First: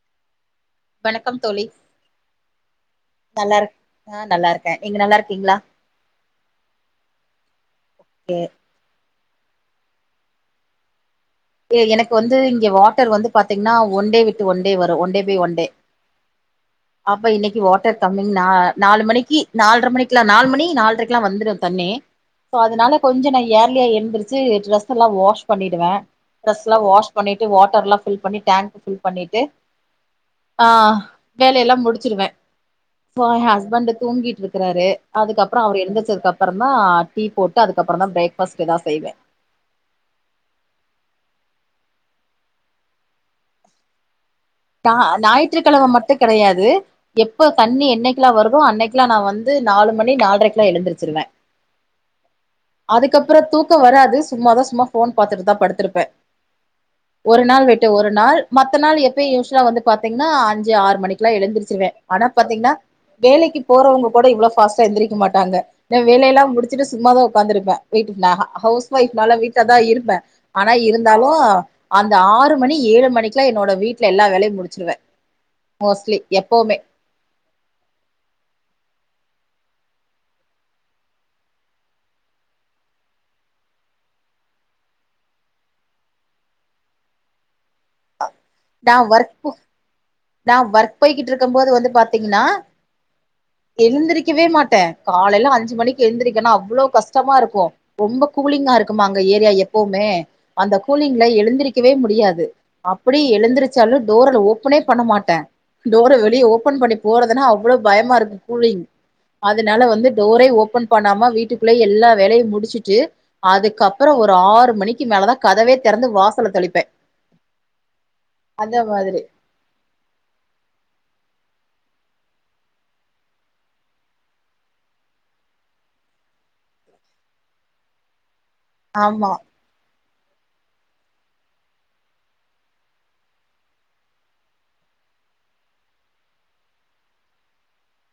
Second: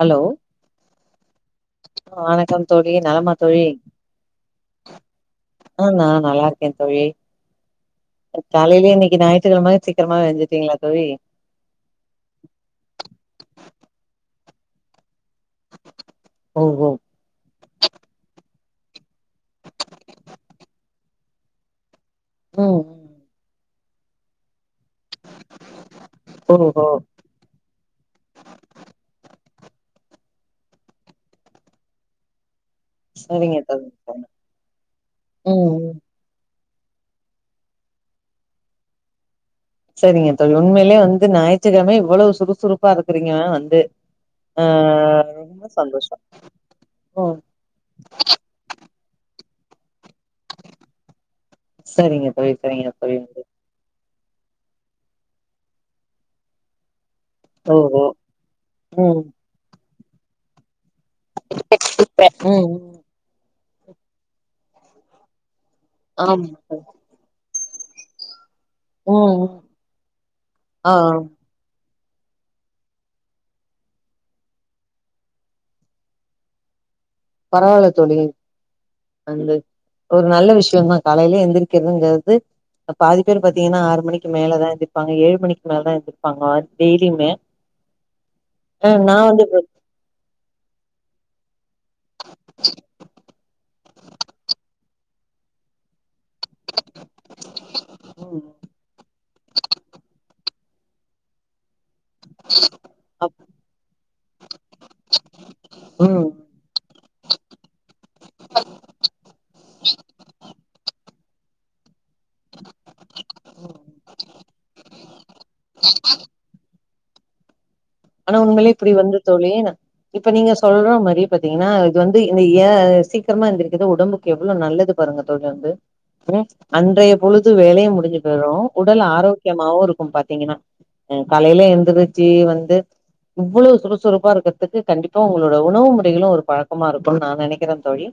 Hello வணக்கம் தோழி வணக்கம் தோழி நலமா நல்லா தோழி இருக் ஆ நல்லா இருக்கேன் நீங்க நல்லா இருக்கீங்களா ஆ நா நல்லா இருக்கே தோழி காலையிலயே இன்னைக்கு ஞாயித்துக்கழம சீக்கிரமா எழுந்துட்டீங்களா தோழி எனக்கு வந்து இங்க வாட்டர் வந்து பாத்தீங்கன்னா ஒன்டே விட்டு ஒன்டே வரு ஒன்டே போய் ஒன்டே ஓ ஓ அப்ப இன்னைக்கு வாட்டர் கம்மிங் நா நாலு மணிக்கு நால்ர மணிக்குல்லா நாலு மணி நாலரைக்கெல்லா வந்துடு தண்ணி சோ ம் அதுனால கொஞ்சொ நா யேர்லியா எந்துருச்சு டிரஸ் எல்லா வாஷ் பண்ணிடுவே டிரஸ்ல்லா ஓஹோ வாஷ் பண்ணிட்டு வாட்டர் எல்லா ஃபில் பண்ணிட்டு டேங்க் ஃபில் பண்ணிட்டு ஆ வேயெல்லா முடிச்சிருவே சோ எ சரிங்க தோழி ஹஸ்பண்ட்டு சரிங்க. தூங்கிட்டு இருக்குறாரு அதுக்கப்புறோ ம் அவர் ம் எந்துருச்சதுக் அப் புற தா டீ போட்டு அதுக்கப்புற தா பிரேக் ஃபாஸ் எதா செய்வே செரிங்க தோழி உண்மையிலயே வந்து ஞாயித்துக்கெழம இவ்வளவு சுறுசுறுப்பா இருக்குறீங்க வந்து ஆ தா ரொம்ப ஞாயிற்றுக்கெழம மட்டு சந்தோஷோ கெடையாது ம் எப்ப தண்ணி என்னைக்கெல்லா வரு மோ அன்னைக்கெல்லா நா வந்து நாலு மணி நால்ரைக்கெல்லா எழுந்துச்சுடுவே சரிங்க தோழி சரிங்க நன் கோ வராது சும்மாதா சும்மா ஃபோன் பாத்துட்டுதா படுத்துருப்பே ஒரு நாள் விட்டு ஓஹோ ஒரு நாள் மத்த நாள் ம் எப்பயு யூஷுலா வந்து பாத்தீங்கன்னா அஞ்சு ஆறு மணி குலா எழுந்துருச்சுருவே ஆனா ம் ம் பாத்தீங்கன்னா வேலைக்கு போறவங்க கூட இவ்ளோ ஃபாஸ்டா எந்திரிக்க மாட்டாங்க எ வேலையெல்லா ஆமா தோழி. முடிச்சிட்டு சும்மாதா உக்காந்திருப்பே வீட்டுக்குள்ள ஹ ஹவுஸ் ஒயிஃப்னால ம் ம் வீட்லதா இருப்பே ஆனா ஆ இருந்தாலு அந்த ஆறு மணி ஏழு மணிக்குலா என்னோட வீ ட்ல எல்லா வேலையு முடிச்சிருவே மோஸ்ட்லி எப்பவுமே பரவால்ல தோழி நல்ல ஒரு நல்ல விஷயோதா காலையில எந்திரிக்கிறதுங்குறது இப்ப பாதி பேர் பாத்தீங்கன்னா ஆறு மணிக்கு மேலதா எந்திருப்பாங்க ஏழு மணிக்கு மேலதா எந்திருப்பாங்க டெய்லியுமே ஆ நா வந்து போ நா ஒர்க் போய்கிட்டு இருக்கும் போது வந்து பாத்தீங்ன்னா எழுந்திருக்கவே மாட்டே காலையில அஞ்சு மணி எந்திரி க்கென்னா அவ்ளோ கஷ்டமா இருக்கு ரொம்ப ம் கூலிங்கா இருக்குமா அங்க ஏரியா எப்பவுமே அந்த கூலிங்குல எழுந்திரக்கவே முடியாது அப்டி அப் எழுந்திரச்சாலு டோரல் ஓப்பனே பண்ண மாட்டே டோர ம் வெளியே ஓபன் பண்ணி போறதுனா அவ் ளோ பயமா இருக்கு கூலிங் அதுனால வந்து டோரே ஓபன் பண்ணாம வீட்டுக்குள்ளயே எல்லா வேலையு முடிச்சுட்டு அதுக்கப்புறோ ஒரு ஆறு மணிக்கு மேலதா கதவே தெறந்து வாசல தெளிப்பே ஆனா உண்மைலேயே அந்த இப்டி வந்து மாதிரி தோழி இப்ப நீங்க சொல்ற மாரி பாத்தீங்கன்னா இது வந்து இந்த ஏ சீக்கிரமா எந்திக்குறது உடம்புக் கு எவ்ளோ நல்லது பாருங்க தோழி வந்து அப்றோ அன்றைய பொழுது வேலையொ முடுஞ்சு போய்டு உடல் ஆமா ஆரோக்கியமாவு இருக்கு பாத்தீங்கன்னா எ காலையில எந்திரிச்சு வந்து இவ்வளோ சுறுசுறுப்பா இருக்குறதுக்கு கண்டிப்பா உங்களோட உணவு முறைகளு ஒரு பழக்கமா இருக்குன்னு நா நெனைக்கிறே தோழி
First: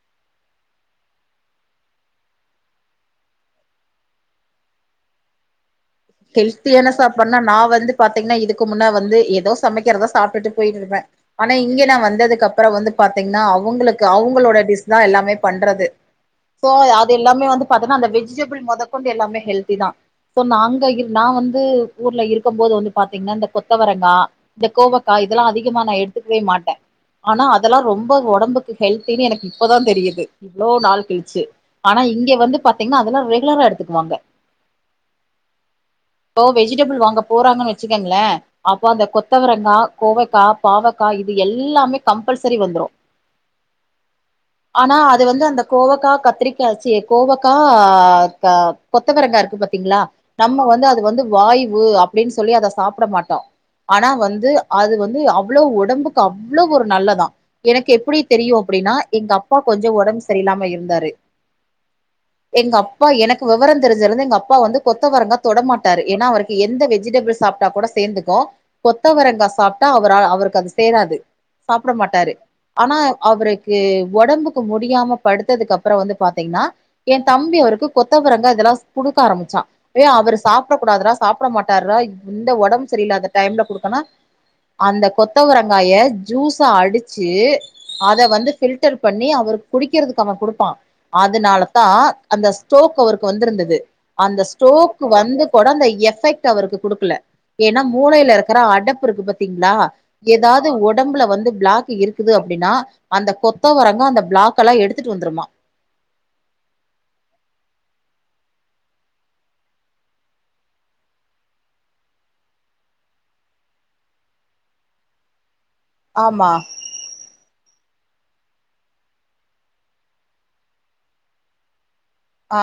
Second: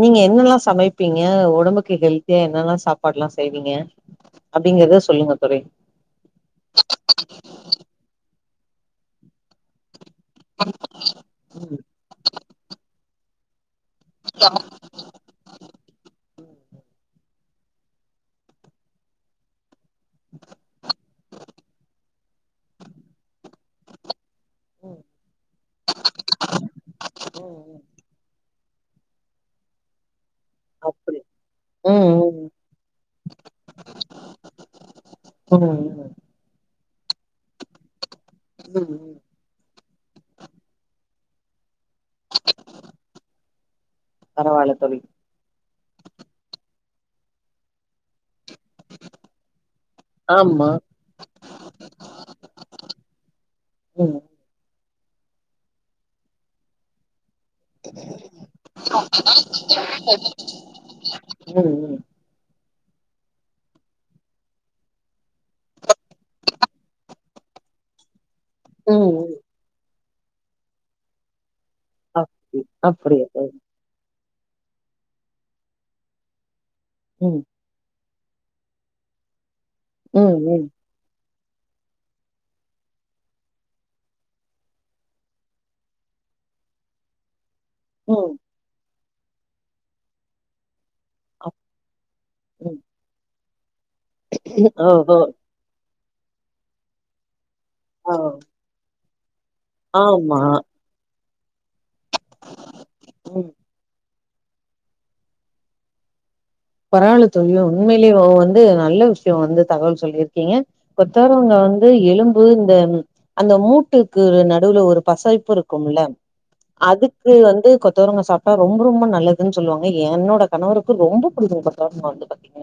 நீங்க என்னெல்லா சமைப்பீங்க உடம்புக்கு ஹெல்த்தியா என்னெல்லா சாப்பாடுலா செய்வீங்க அப்டிங்கறத சொல்லுங்க தோழி ஹெல்த்தியான சாப்பாடுனா நா வந்து பாத்தீங்கன்னா இதுக்கு முன்னா வந்து ஏதோ சமைக்கிறதா சாப்ட்டுட்டு போயிட்டு இருப்பே ஆனா ம், இங்க நா வந்ததுக்கு அப்புறோ வந்து பாத்தீங்கன்னா அவங்களுக்கு அவங்களோட டிஷ் தா எல்லாமே பண்றது சோ அது எல்லாமே வந்து பாத்தன்னா அந்த வெஜிடபிள் மொத கொண்டு எல்லாமே ஹெல்தி தா சோ நாங் க இர் நா வந்து ஊர்ல இருக்கம் போது வந்து பாத்தீங்கன்னா இந்த கொத்தவரங்கா இந்த ம், கோவக்கா இதெல்லா அதிகமா நா எடுத்துக்கவே மாட்டே ம், ஆனா அதெல்லா ம். ரொம்ப ஒடம்புக் க்கு ஹெல்தின்னு எனக்கு இப்பதா தெரியுது இவ்ளோ நாள் அப்படி கழிச்சு ம் ஆனா இங்க ம் வந்து பாத்தீங்கன்னா அதெல்லா ரெகுலரா எடுத்துக்குவாங்க ம் இப்போ வெஜிடபிள் வாங்க போறாங்கன்னு வச்சுக்கோங்களே ம், அப்போ அந்த ம். கொத்தவரங்கா கோவேக்கா பாவக்கா இது எல்லாமே கம்பல்சரி வந்துரு பரவால்ல தோழி ஆனார் து வந்து அந்த கோவக்கா கத்திரிக்கா ச்சி கோவக்கார்கா கொத்தவரங்கா இருக்கு பாத்தீங்களா நம்ம ஆமா வந்து அது வந்து வாய்வு அப்டின் சொல்லி அத சாப்ட மாட்டோ ஆனா ம் வந்துஅ அது வந்து அவ்ளோ ஒடம்புக்கு அவ்ளோ ஒரு நல்லதா எனக்கு எப்புடி தெரியு அப்டின்னா எங்க அப்பா கொஞ்சோ ஒடம் சரியில்லாம இருந்தாரு ம் ம் எங்க அப்பா எனக்கு விவரம் தெரிஞ்சலிருந்து எங்க அப்பா வந்து கொத் த்தவரங்கா தொட மாட்டாரு ஏன்னா அவருக்கு எந்த வெஜிடபிள் சாப்ட்டா கூட சேந்துக்கு ம் கொத்தவரங்கா சாப் ட்டா அவரா அவருக்கு அது சேராது சாப்ட மாட்டாரு அப்டி ஆனாவ் அப்படியா தோழி அவ்ருக் ஏ ஒடம்புக்கு முடியாம படுத்ததுக்கு அப்றோ வந்து பாத்தீங்னா என் ம் தம்பி அவருக்கு கொத்தவரங்க அதெல்லாஸ் குடுக்க ஆரம்பிச்சா ஏ அவரு ம் ம் சாப்டக் கூடாதுடாஸ் சாப்ட மாட்டார்றா இந்த ஒடம் சரியில்லாத டைம்ல குடுக்கனா அந்த கொத்தவரங்காய ஜூஸா அடிச்சு அத ம் வந்து ஃபில்டர் பண்ணி அவருக் குடிக்கிறதுக்கு அவன் குடுப்பா அப்- அதனாலதா அந்த ம். ஸ்டோக் அவர்க் வந்துருந்தது ஸ்டோக் ஓஹோ வந்து கூட அந்த எஃபெக்ட் அவருக்கு குடுக்கல ஏன்னா ஆ மூலையில இருக்குற அடப்புருக்கு பத் த்தீங்ளா ஆமா ஏதாது ஒடம்ல வந்து ப்ளாக் இருக்குது அப்டின்னா அந்த ம் கொத் த்துவரங்கா அந்த ப்ளக்கல்லா எடுத்துட்டு வந்துருமா பரவால தோழி உண்மைலேயே இவ வந்து நல்ல விஷய வந்து தகவல் சொல்லிருக்கீங்க கொத்தாரவங்க வந்து எலும்பு இந்தம் அந்த மூட்டுக்கு நடுவுல ஒரு பசைப்புரு கும்முள ஆமா அதுக்கு வந்து கொத்தவரங்கா சாப்ட்டா ரொம்ப ரொம்ப நல்லதுன் சொல்லுவாங்க என்னோட கணவருக்கு ரொம்பப் [unintelligible] மறந்துப்ப ஆ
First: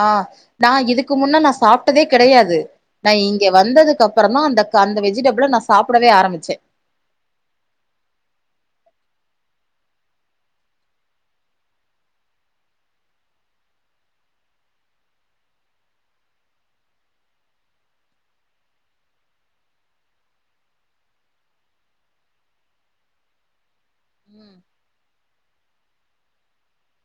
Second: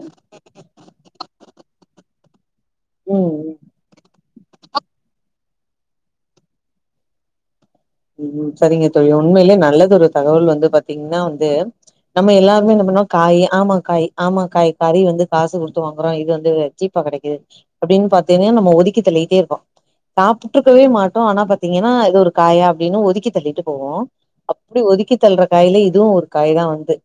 நா இதுக்கு முன்ன நா சாப்ட்டதே கெடையாது நா ம் இங்க வந்ததுக்கப்றதா அந்தக் ஆந் வெஜிடபிளை நா சாப்புடவே ஆரம்பிச்சே ம் சரிங்க தோழி உண்மையிலே நல்லது ஒரு தகவல் வந்து பாத்தீங்னா வந்து நம்ம எல்லாருமே என்ன பண்ணோ காயே ஆமா காய் ஆமா காய் கறி வந்து காசு கொடுத்து வாங்குறோ இது வந்து ஜிப் ப்பா கிடைக்கு அப்டின் பாத்தீன்னே நம்ம ஒதுக்கி தல்லிட்டே இருக்கோ சாப்ட்டுட்ருக்கவே மாட்டோ ஆனா பாத்தீங்கன்னா இது ஒரு காயாப் டீன்னு ஒதுக்கி தள்ளிட்டு போவோ ம் அப்டி ஒதுக்கி தல்ற காய்லே இதுவு ஒரு காய் தா வந்து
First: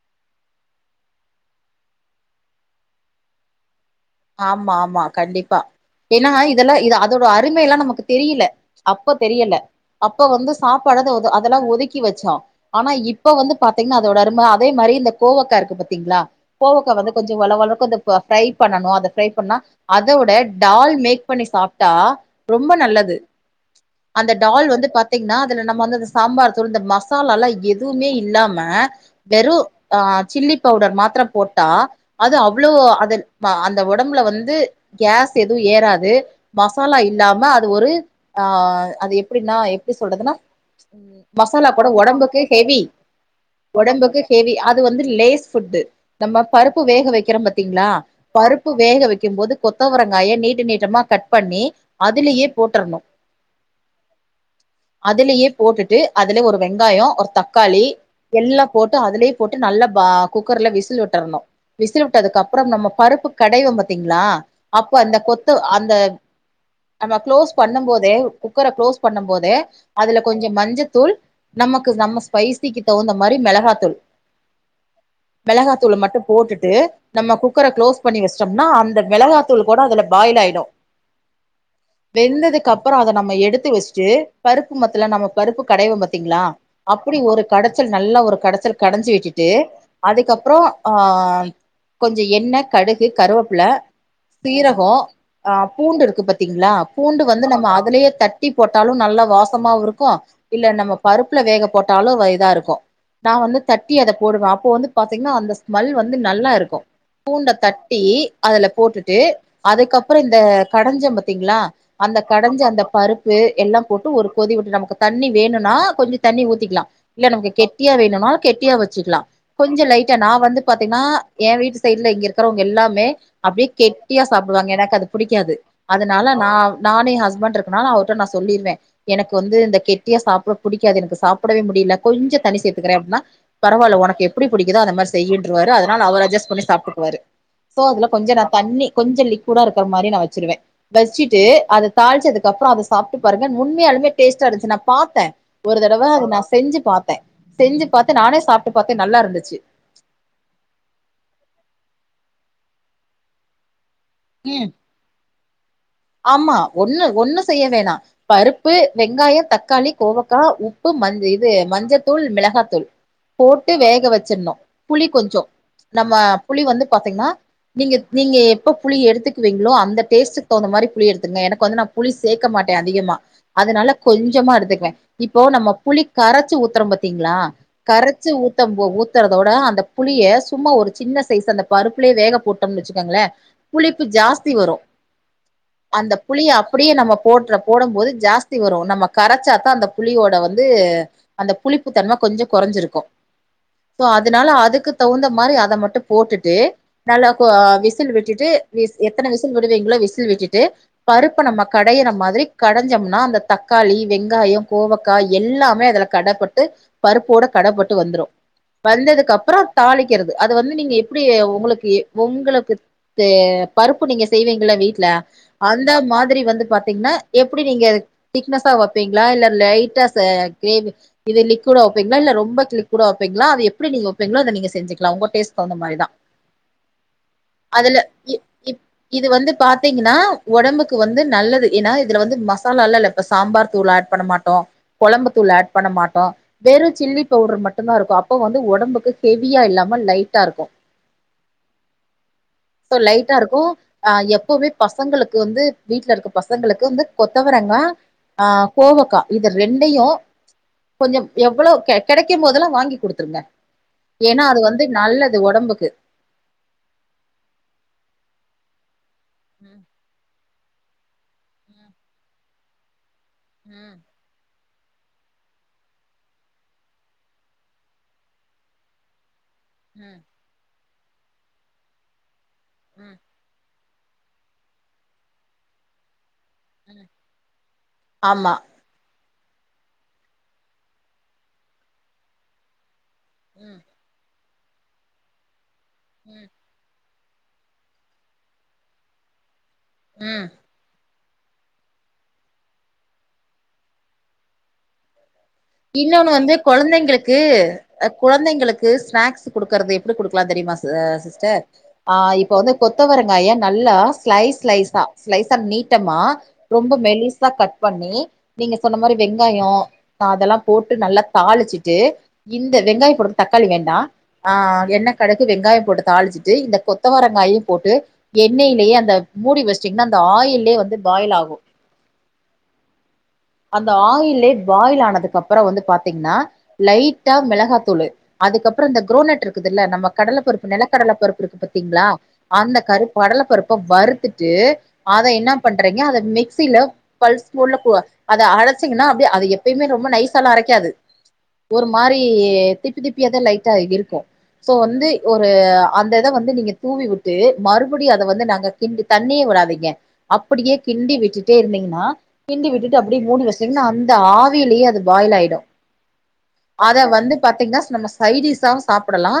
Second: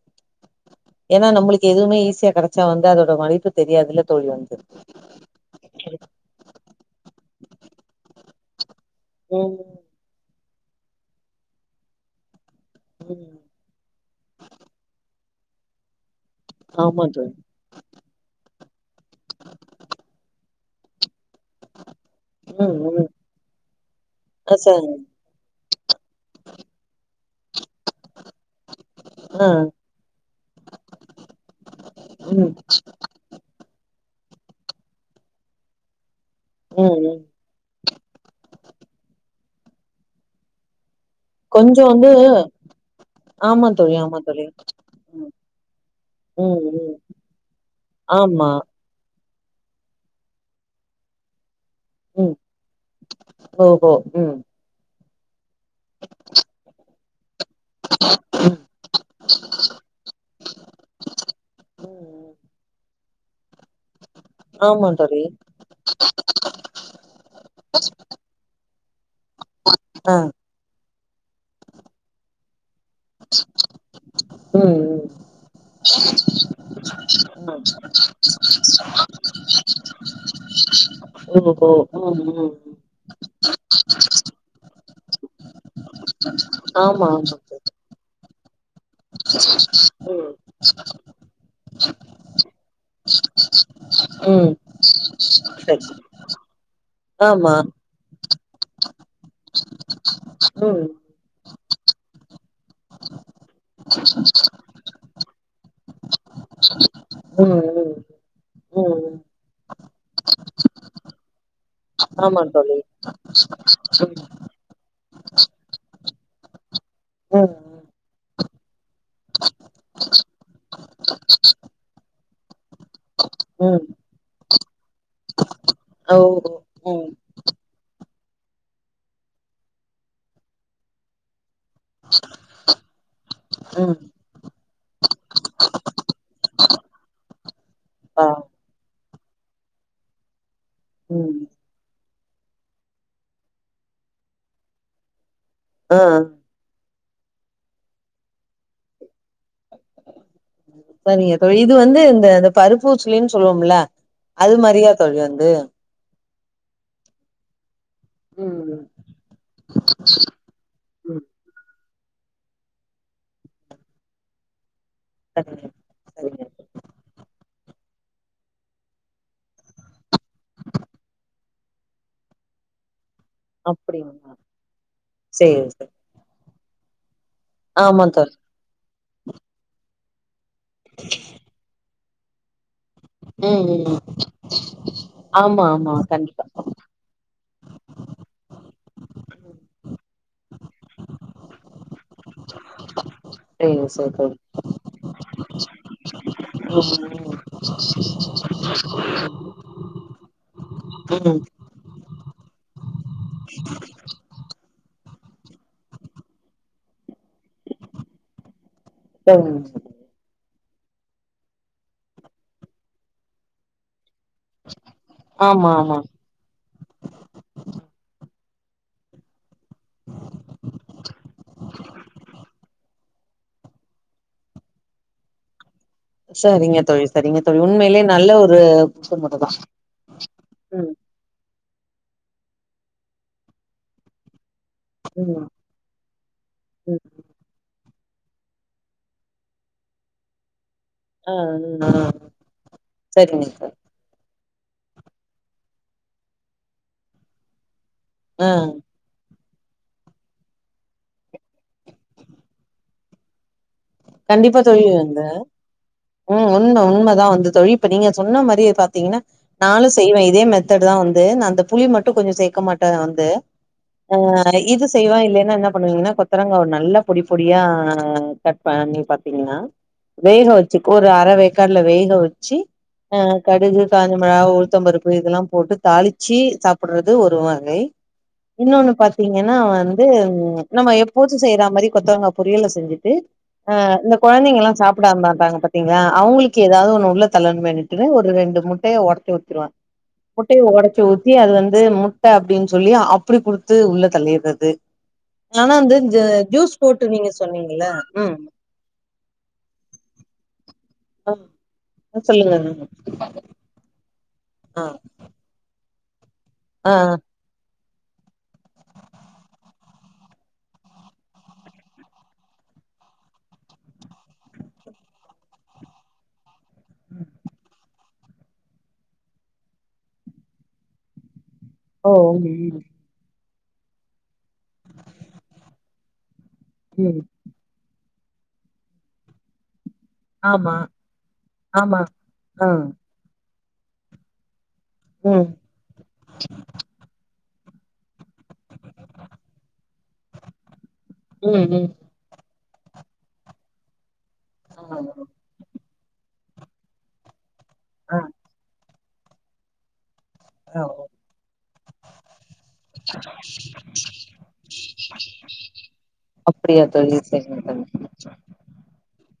ஏன்னா நம்ளுக்கு எதுமே ஈஸியா கெடச்சா வந்து அதோட மலிப்பு தெரியாதுல தோழியு ஆமா ஆமா கண்டிப்பா ஏன்னா இதெல்லா இது அதோட அருமைல்லாம நமக்கு தெரியில அப்போ தெரியல ம் அப்ப வந்து சாப்பாட தோதோ அதெல்லா ஒதுக்கி வச்சா ஆனா இப்ப ம் வந்து பாத்தீங்னா அதோட அரும அதே மாரி இந்த கோவக்கா இருக்கு பாத்தீங்ளா கோவக்கா ஆமா வந்து தோழி கொஞ்சு வள வளக்கோ அந்தப்பு ஃப்ரை பண்ணணு அது ஃப்ரை பண்ணா அதோட டால் மேக் பண்ணி சாப்ட்டா ரொம்ப ம் ம் நல்லது அந்த டால் வந்து அசாங் பாத்தீஙன்னா அதுல நம்ம வந்துதுஸ் சாம்பார் தூளு இந்த மசாலால்லா எதுமே இல்லாம ஆ வெறு ஆ சில்லி பவுடர் மாத்ரம் போட்டா அது ம் அவ்ளோ அதுன் வா அந்த ஒடம்புல வந்து கேஸ் எதுவு ஏறாது மசாலா ம் ம் இல்லாம அது ஒரு ஆ அது எப்டின்னா எப்டி சொல்றதுன்னா உ மசாலா கொஞ்சோ கூட வந்து ஒடம்புக்கு ஹெவி ஆமா தோழி ஆமா ஒடம்புக்கு தோழி ஹெவி அது வந்து ம் லேஸ் ஃபுட்டு நம்ம பருப்பு வேக வைக்கிறோம் பாத்தீங்ளா ஆம் பருப்பு வேக வைக்கும் போது கொத்தவரங்காய நீட்டு நீட்டமா கட் பண்ணி ம் அதுலியே போட்ரணு ஓஹோ ம் அதுலயே போட்டுட்டு அதுல ஒரு வெங்காயோ ஒரு தக்காளி ம் எல்லா போட்டு அதுலே போட்டு நல்லா பா குக்கர்ல விசில் விட்டுர்ணு விசிறி ம் வுட்டதுக்கப்றம் நம்ம பருப்பு கடைவம் பாத்தீங்களா ஆமா அப்போ அந்த தோழி கொத்து அந்த நம்ம க்ளோஸ் பண்ணும் போதே குக்கர குளோஸ் பண்ணும் போதே ஆ அதுல கொஞ்சோ மஞ்சத்தூள் நமக்கு நம்ம ஸ்பைசிக்கு தகுந்த மாரி மிளகாத்தூள் ம் ம் மிளகாத்தூள மட்டு போட்டுட்டு நம்ம ஆ குக்கர க்ளோஸ் வஷ்ட்டம்னா அந்த மிளகாத்தூள் கூட அதுல பாயில் ஆயிடு ஓஹோ ம் ம் வெந்ததுக் கப்பறோ அத நம்ம எடுத்து வச்சுட்டு பருப்பு மத்துல நம்ம பருப்பு கடைவோ பாத்தீங்ளா ஆமா ஆமா அப்டி ஒரு தோழி. கடச்சல் நல்லா ஒரு கடச்சல் கடஞ்சி விட்டுட்டு ம் அதுக்கப்பறோ ஆ கொஞ்சோ எண்ணெ கடுகு கருவேப்பில ம் சீரகோ ஆ சரி பூண்டு இருக்கு பாத்தீங்ளா பூண்டு வந்து ஆமா நம்ம அதுலயே தட் டி போட்டாலு நல்ல வாசமாவு இருக்கு இல்ல ம் நம்ம பருப்புல வேக போட்டாலு இதா இருக்கு நா வந்து தட்டி அத போடுவே அப்போ வந்து பாத்தீங்கன்னா அந்த ஸ்மெல் வந்து நல்லா இருக்கு பூண்ட ம் தட் ம் டி அதுல ம் போட்டுட்டு அதுக்கப்பறோ இந்த கடஞ்சோ பாத்தீங்களா அந்த ஆமா கடஞ்ச தோழி அந்த பருப்பு எல்லா போட்டு ம் ஒரு கொதி விட்டு நமக்கு தண்ணி வேணுன்னா கொஞ்சோ தண்ணி ஊத்திக்லா இல்ல நமக்கு ம் கெட்டியா வேணுன்னா கெட்டியா வச்சுக்கலா கொஞ்சோ லைட்டா நா வந்து பாத்தீங்கன்னா ஏ வீட்டு சைடு்ல இங்க இருக்கிறவங்க எல்லாமே அப்டியே ம் கெட்டியா சாப்டுவாங்க எனக்கு அது பிடிக்காது அதனால நா ஓஹோ ம் நானு ஏ ஹஸ்பண்ட் இருக்கனால அவர்ட்ட நா சொல்லிருவே எனக்கு வந்து இந்த கெட்டியா சாப்ட பிடிக்காது எனக்கு சாப் டவே முடியல கொஞ்சோ தண்ணி சேத்துக்கிறே அப்டின்னா ம் பரவால்ல உனக்கு எப்டி பிடிக்குதோ அந்த மாரி செய்யின்றுவாரு அதனால அவர் அட்ஜஸ்ட் பண்ணி சாப்ட்டுக்குவாரு சோ அதுல ஆ கொஞ்சோ நா தண்ணி கொஞ்சோ லிக்குடா இருக்குற மாரி நா வச்சிருவே ம் வச்சிட்டு அத தாளிச்சதுக்குக்கப்பறோ அத சாப்ட்டு பாருங்க உண்மையாலுமே டேஸ்ட்டா இருந்துச்சி நா பாத்தே ஒரு தடவ ஆ அது நா செஞ்சி பாத்தே செஞ்சி பாத்து நானே சாப்ட்டு பாத்தே நல்லா இருந்துச்சி சரிங்க தோழி இது வந்து இந்த அந்த பருப்பூச்சுழின்னு சொல்லுவோம்ல அது ம் மாரியா தோழி வந்து ஆமா ஒண்ணு ஒண்ணு செய்ய வேணா பருப்பு ம் வெங்காயோ தக்காளி கோவக்கா உப் பு மஞ்ச ம் இது மஞ்சத்தூள் மிளகாத்தூள் போட்டு வேக வச்சிடணு புளி கொஞ்சோ சரிங்க நம்ம சரிங்க புளி வந்து பாத்தீங்கன்னா நீங்க நீங்க எப்பப் புளி எடுத்துக்குவீங்களோ அந்த டேஸ்டுக்கு தகுந்த மாரி புளி எடுத்துகோங்க எனக்கு வந்து நா புளி சேக்க மாட்டே அதிகமா அதனால அப்டிங்களா கொஞ்சமா எடுத்துக்குவே இப்போ சேரி நம்ம சேரி புளி கரச்சி ஊத்துறோ பாத்தீங்ளா ஆமா கரச்சி தோழி ஊத்தம் போ ஊத்துறதோட அந்த புளிய சும்மா ஒரு சின்ன சைஸ் அந்த பருப் புலயே வேக போட்டோம்ன்னு வச்சுக்கோங்களே ம் ம் புளிப்பு ஜாஸ்தி வரு ஆமா ஆமா அந்த கண்டிப்பா புளிய அப் டியே நம்ம போடுற போடம் போது ஜாஸ்தி வரு நம்ம கரச்சாத்தா அந்த புளியோட வந்து அந்த புளிப்புத்தன்ம கொஞ்சோ கொறஞ்சிருக்கு சேரி சோ சேரி தோழி அதனால அதுக்கு தகுந்த மாரி அத மட்டு போட்டுட்டு நல்லா ம் கொ விசில் விட்டுட்டு எத்தன விசில் விடுவீங்களோ விசில் விட்டுட்டு ம் ம். பருப்ப நம் ம கடையிற மாதிரி கடைஞ்சம்னா அந்த தக்காளி வெங்காயோ கோவக்கா எல்லாமே அதுல கடப்பட்டு பருப்போட கடப்பட்டு வந்துரு வந்ததுக்கு அப்பறோ சரிங்க. தாளிக்கிறது அது வந்து நீங்க எப்டி உங்களுக்கு எ உங்களுக்கு தெ பருப்பு நீங்க செய்வீங்கள வீட்ல ஆமா அந்த ஆமா மாதிரி வந்து பாத்தீங்கன்னா எப்டி நீங்க அத திக்னஸா வப் பீங்களா இல்ல லைட்டா ச கிரேவி இது லிக்வீடா வப்பீங்களா இல்ல ரொம்ப கிளிக் கூட வப்பீங்களா அத எப்டி நீங்க வப்பீங்களோ அத நீங்க செஞ்சிக்கலா உங்க டேஸ்ட்க்கு தகுந்த மாரிதா சரிங்க தோழி சரிங்க தோழி அதுல உண்மையிலயே நல்ல இ ஒரு இப் இது புத்தமுட்டு தா வந்து பாத்தீங்கன்னா ம் ஒடம்புக்கு வந் து நல்லது ஏன்னா இதுல வந்து மசாலால்லா இல்ல இப்ப சாம்பார் தூள் ஆட் பண்ண மாட்டோ ம் கொழம்புத்தூள் ஆட் பண்ண மாட்டோ வெறு ம் சில்லி பவுடர் மட்டுந்தா இருக்கு அப்போ வந்து உடம்புக்கு ஹெவியா இல்லாம லைட்டா இருக்கு ஆ ஆ சோ லைட்டா சரிங்க இருக்கு தோழி ஆ எப்பவுமே பசங்களுக்கு வந்து வீட்ல இருக்க பசங்களுக்கு வந்து கொத்தவரங்கா ஆ கோவக்கா இத ரெண்டையு கொஞ்சம் எவ்வளவு கெ கெடைக்கும் போதெலா வாங்கி குடுத்துருங்க ஏனா அது கண்டிப்பா வந்து தோழி அந்த நல்லது ஒடம்புக்கு ம் உண்ம உண்மதா வந்து தோழி இப்ப நீங்க சொன்ன மாரி பாத்தீங்கினா ம் நாலுச் செய்வே இதே மெத்தேடுதா வந்து நா அந்த புளி மட்டு கொஞ்ச சேக்க மாட்டே வந்து ம் ஆ இது செய்வே இல்லேனா என்ன பண்ணுவீங்னா கொத்தரங்கா ஒன் நல்லா பொடிப் பொடியா கட் பண்ணி பாத்தீங்கினா ம் வேக வச்சுக் ஒரு அர வேக்காட்ல வேக வச்சி அ ம் கடுகு காஞ்ச மிளா உளுத்தம்பருப்பு இதலாம் போட்டுத் தாலிச்சி சாப் ம் பிட்றது ஒரு வகை ஆமா இன்னோனு பாத் திங்கனா வந்து ம் நம்ம எப்போச்சு செய்றா மாரி கொத்தரங்கா பொறியல செஞ்சிட்டு ஆ ம் இந்த கொழந்தைங்கில்லா சாப்டா மாட்டாங்க பாத்தீங்களா ம் அவுங்குளுக்கு எதாவது ஒன்னு உள்ள தள்ளனுமேனுட் டுனு ஒரு ரெண்டு முட்டைய ஒடச்சி ஊத்துறுவே ம் முட்டைய ஒடச்சி ஊத் த்தி அது வந்து முட்ட அப்டின் சொல்லி அப்பிடி குடுத்து உள்ள தள்ளிர்றது ஆனா வந்து ஜ இன்னொன்னு வந்து ஜூஸ் போட்டு நீங்க கொழந்தைங்களுக்கு சொன்னீங்கில்ல அ குழந்தைங்களுக்கு ஸ்நாக்ஸ் குடுக்கறது எப்டி குடுக்லாந் தெரியும ச சிஸ்டர் ஆ இப்ப வந்து கொத்தவரங்காய நல்லா ஸ்லைஷ் ஆ ஸ்லைஷா ஸ்லைஸா நீட்டமா ரொம்ப ஆ மெலிச் சா கட் பண்ணி நீங்க சொன்ன மாரி வெங்காயோ ச அதெலாம் போட்டு நல்லா தாளிச்சிட்டு இந்த வெங்காய போடும் தக்காளி வேண்டா ஆ எண்ணெ கடுகு வெங்காயம் போட்டு தாளிச்சிட்டு இந்த கொத்தவரங்காயும் போட்டு எண்ணெய்லேயே அந்த மூடி வச்சுட்டீங்னா அந்த ஆயில்லியே வந்து பாயிலாகு ஓ ம் ம் அந்த ஆயில்லே பாயில் ஆனதுக்கப்புற வந்து பாத்தீங்னா ம் ம் லைட்டா மிளகாத்தூளு அதுக்கப்புற இந்த குரோனட்ருக்குதுல்ல நம்மக் கடல பருப்பு ஆமா நெலக்கடலை பருப்பு இருக்கு ஆமா பாத்தீங்ளா ஆ அந்த கரு கடலப்பருப்ப வறுத்துட்டு அத ம் என்னாப் பண்றீங்க அத மிக்சில பல்ஸ் மோட்ல போ அத அலச்சிங்னா அப்டியே அத எப்பியுமே ரொம்ப நைஸ் சாலாம் அரைக்காது ம் ஒரு ம் மாரி திப்பி திப்பியாதா லைட்டா இருக்கு சோ ஆ வந்து ஒரு அந்த இத வந்து நீங்க தூவி விட்டு மறுபடியு ஆ அத வந்து நாங்க கிண்டு தண்ணியே விடாதிங்க அப்படியே ஆ ஓ கிண்டி விட்டுட்டே இருந்தீங்னா கிண்டி விட்டுட்டு அப்டியே மூடி வச்டிங்னா அந்த ஆவிலியே அது பாயில் ஆயிடு அப்டியா அத தோழி வந்து சரிங்க தோழி பாத்தீங்னாச் நம்மச் சைடிஷாவு சாப்பிடலா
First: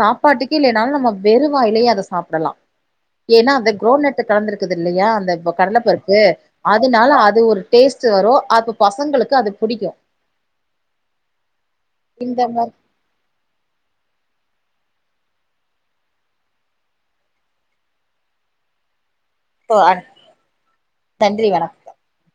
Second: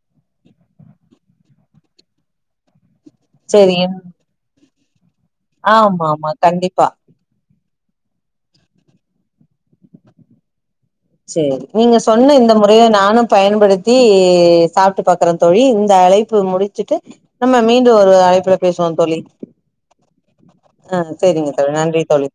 சாப்பாட்டுக்கே இல்லைனாலு நம்ம வெறு வாயிலியே அத சாப்டலா ஏனா அந்த சரி குரோனெட்ட கலந்திருக்குதில்லையா அந்த இப்ப ஆமா கடலப்பருப்பு ஆமா கண்டிப்பா அதனால அது ஒரு டேஸ்ட்டு வரு அப்போ பசங்களுக்கு அது புடிக்கு சேரி நீங்க சொன்ன இந்த முறைய நானும் பயன்படுத்தி சாப்ட்டு பாக்கறந் தோழி இந்த அழைப்பு முடிச்சிட்டு நம்ம மீண்டு ஒரு அழைப்புல பேசுவோந் தோழி மருத்துவ அ நன்றி சேரிங்க வணக்கம் தோழி நன்றித் தோழி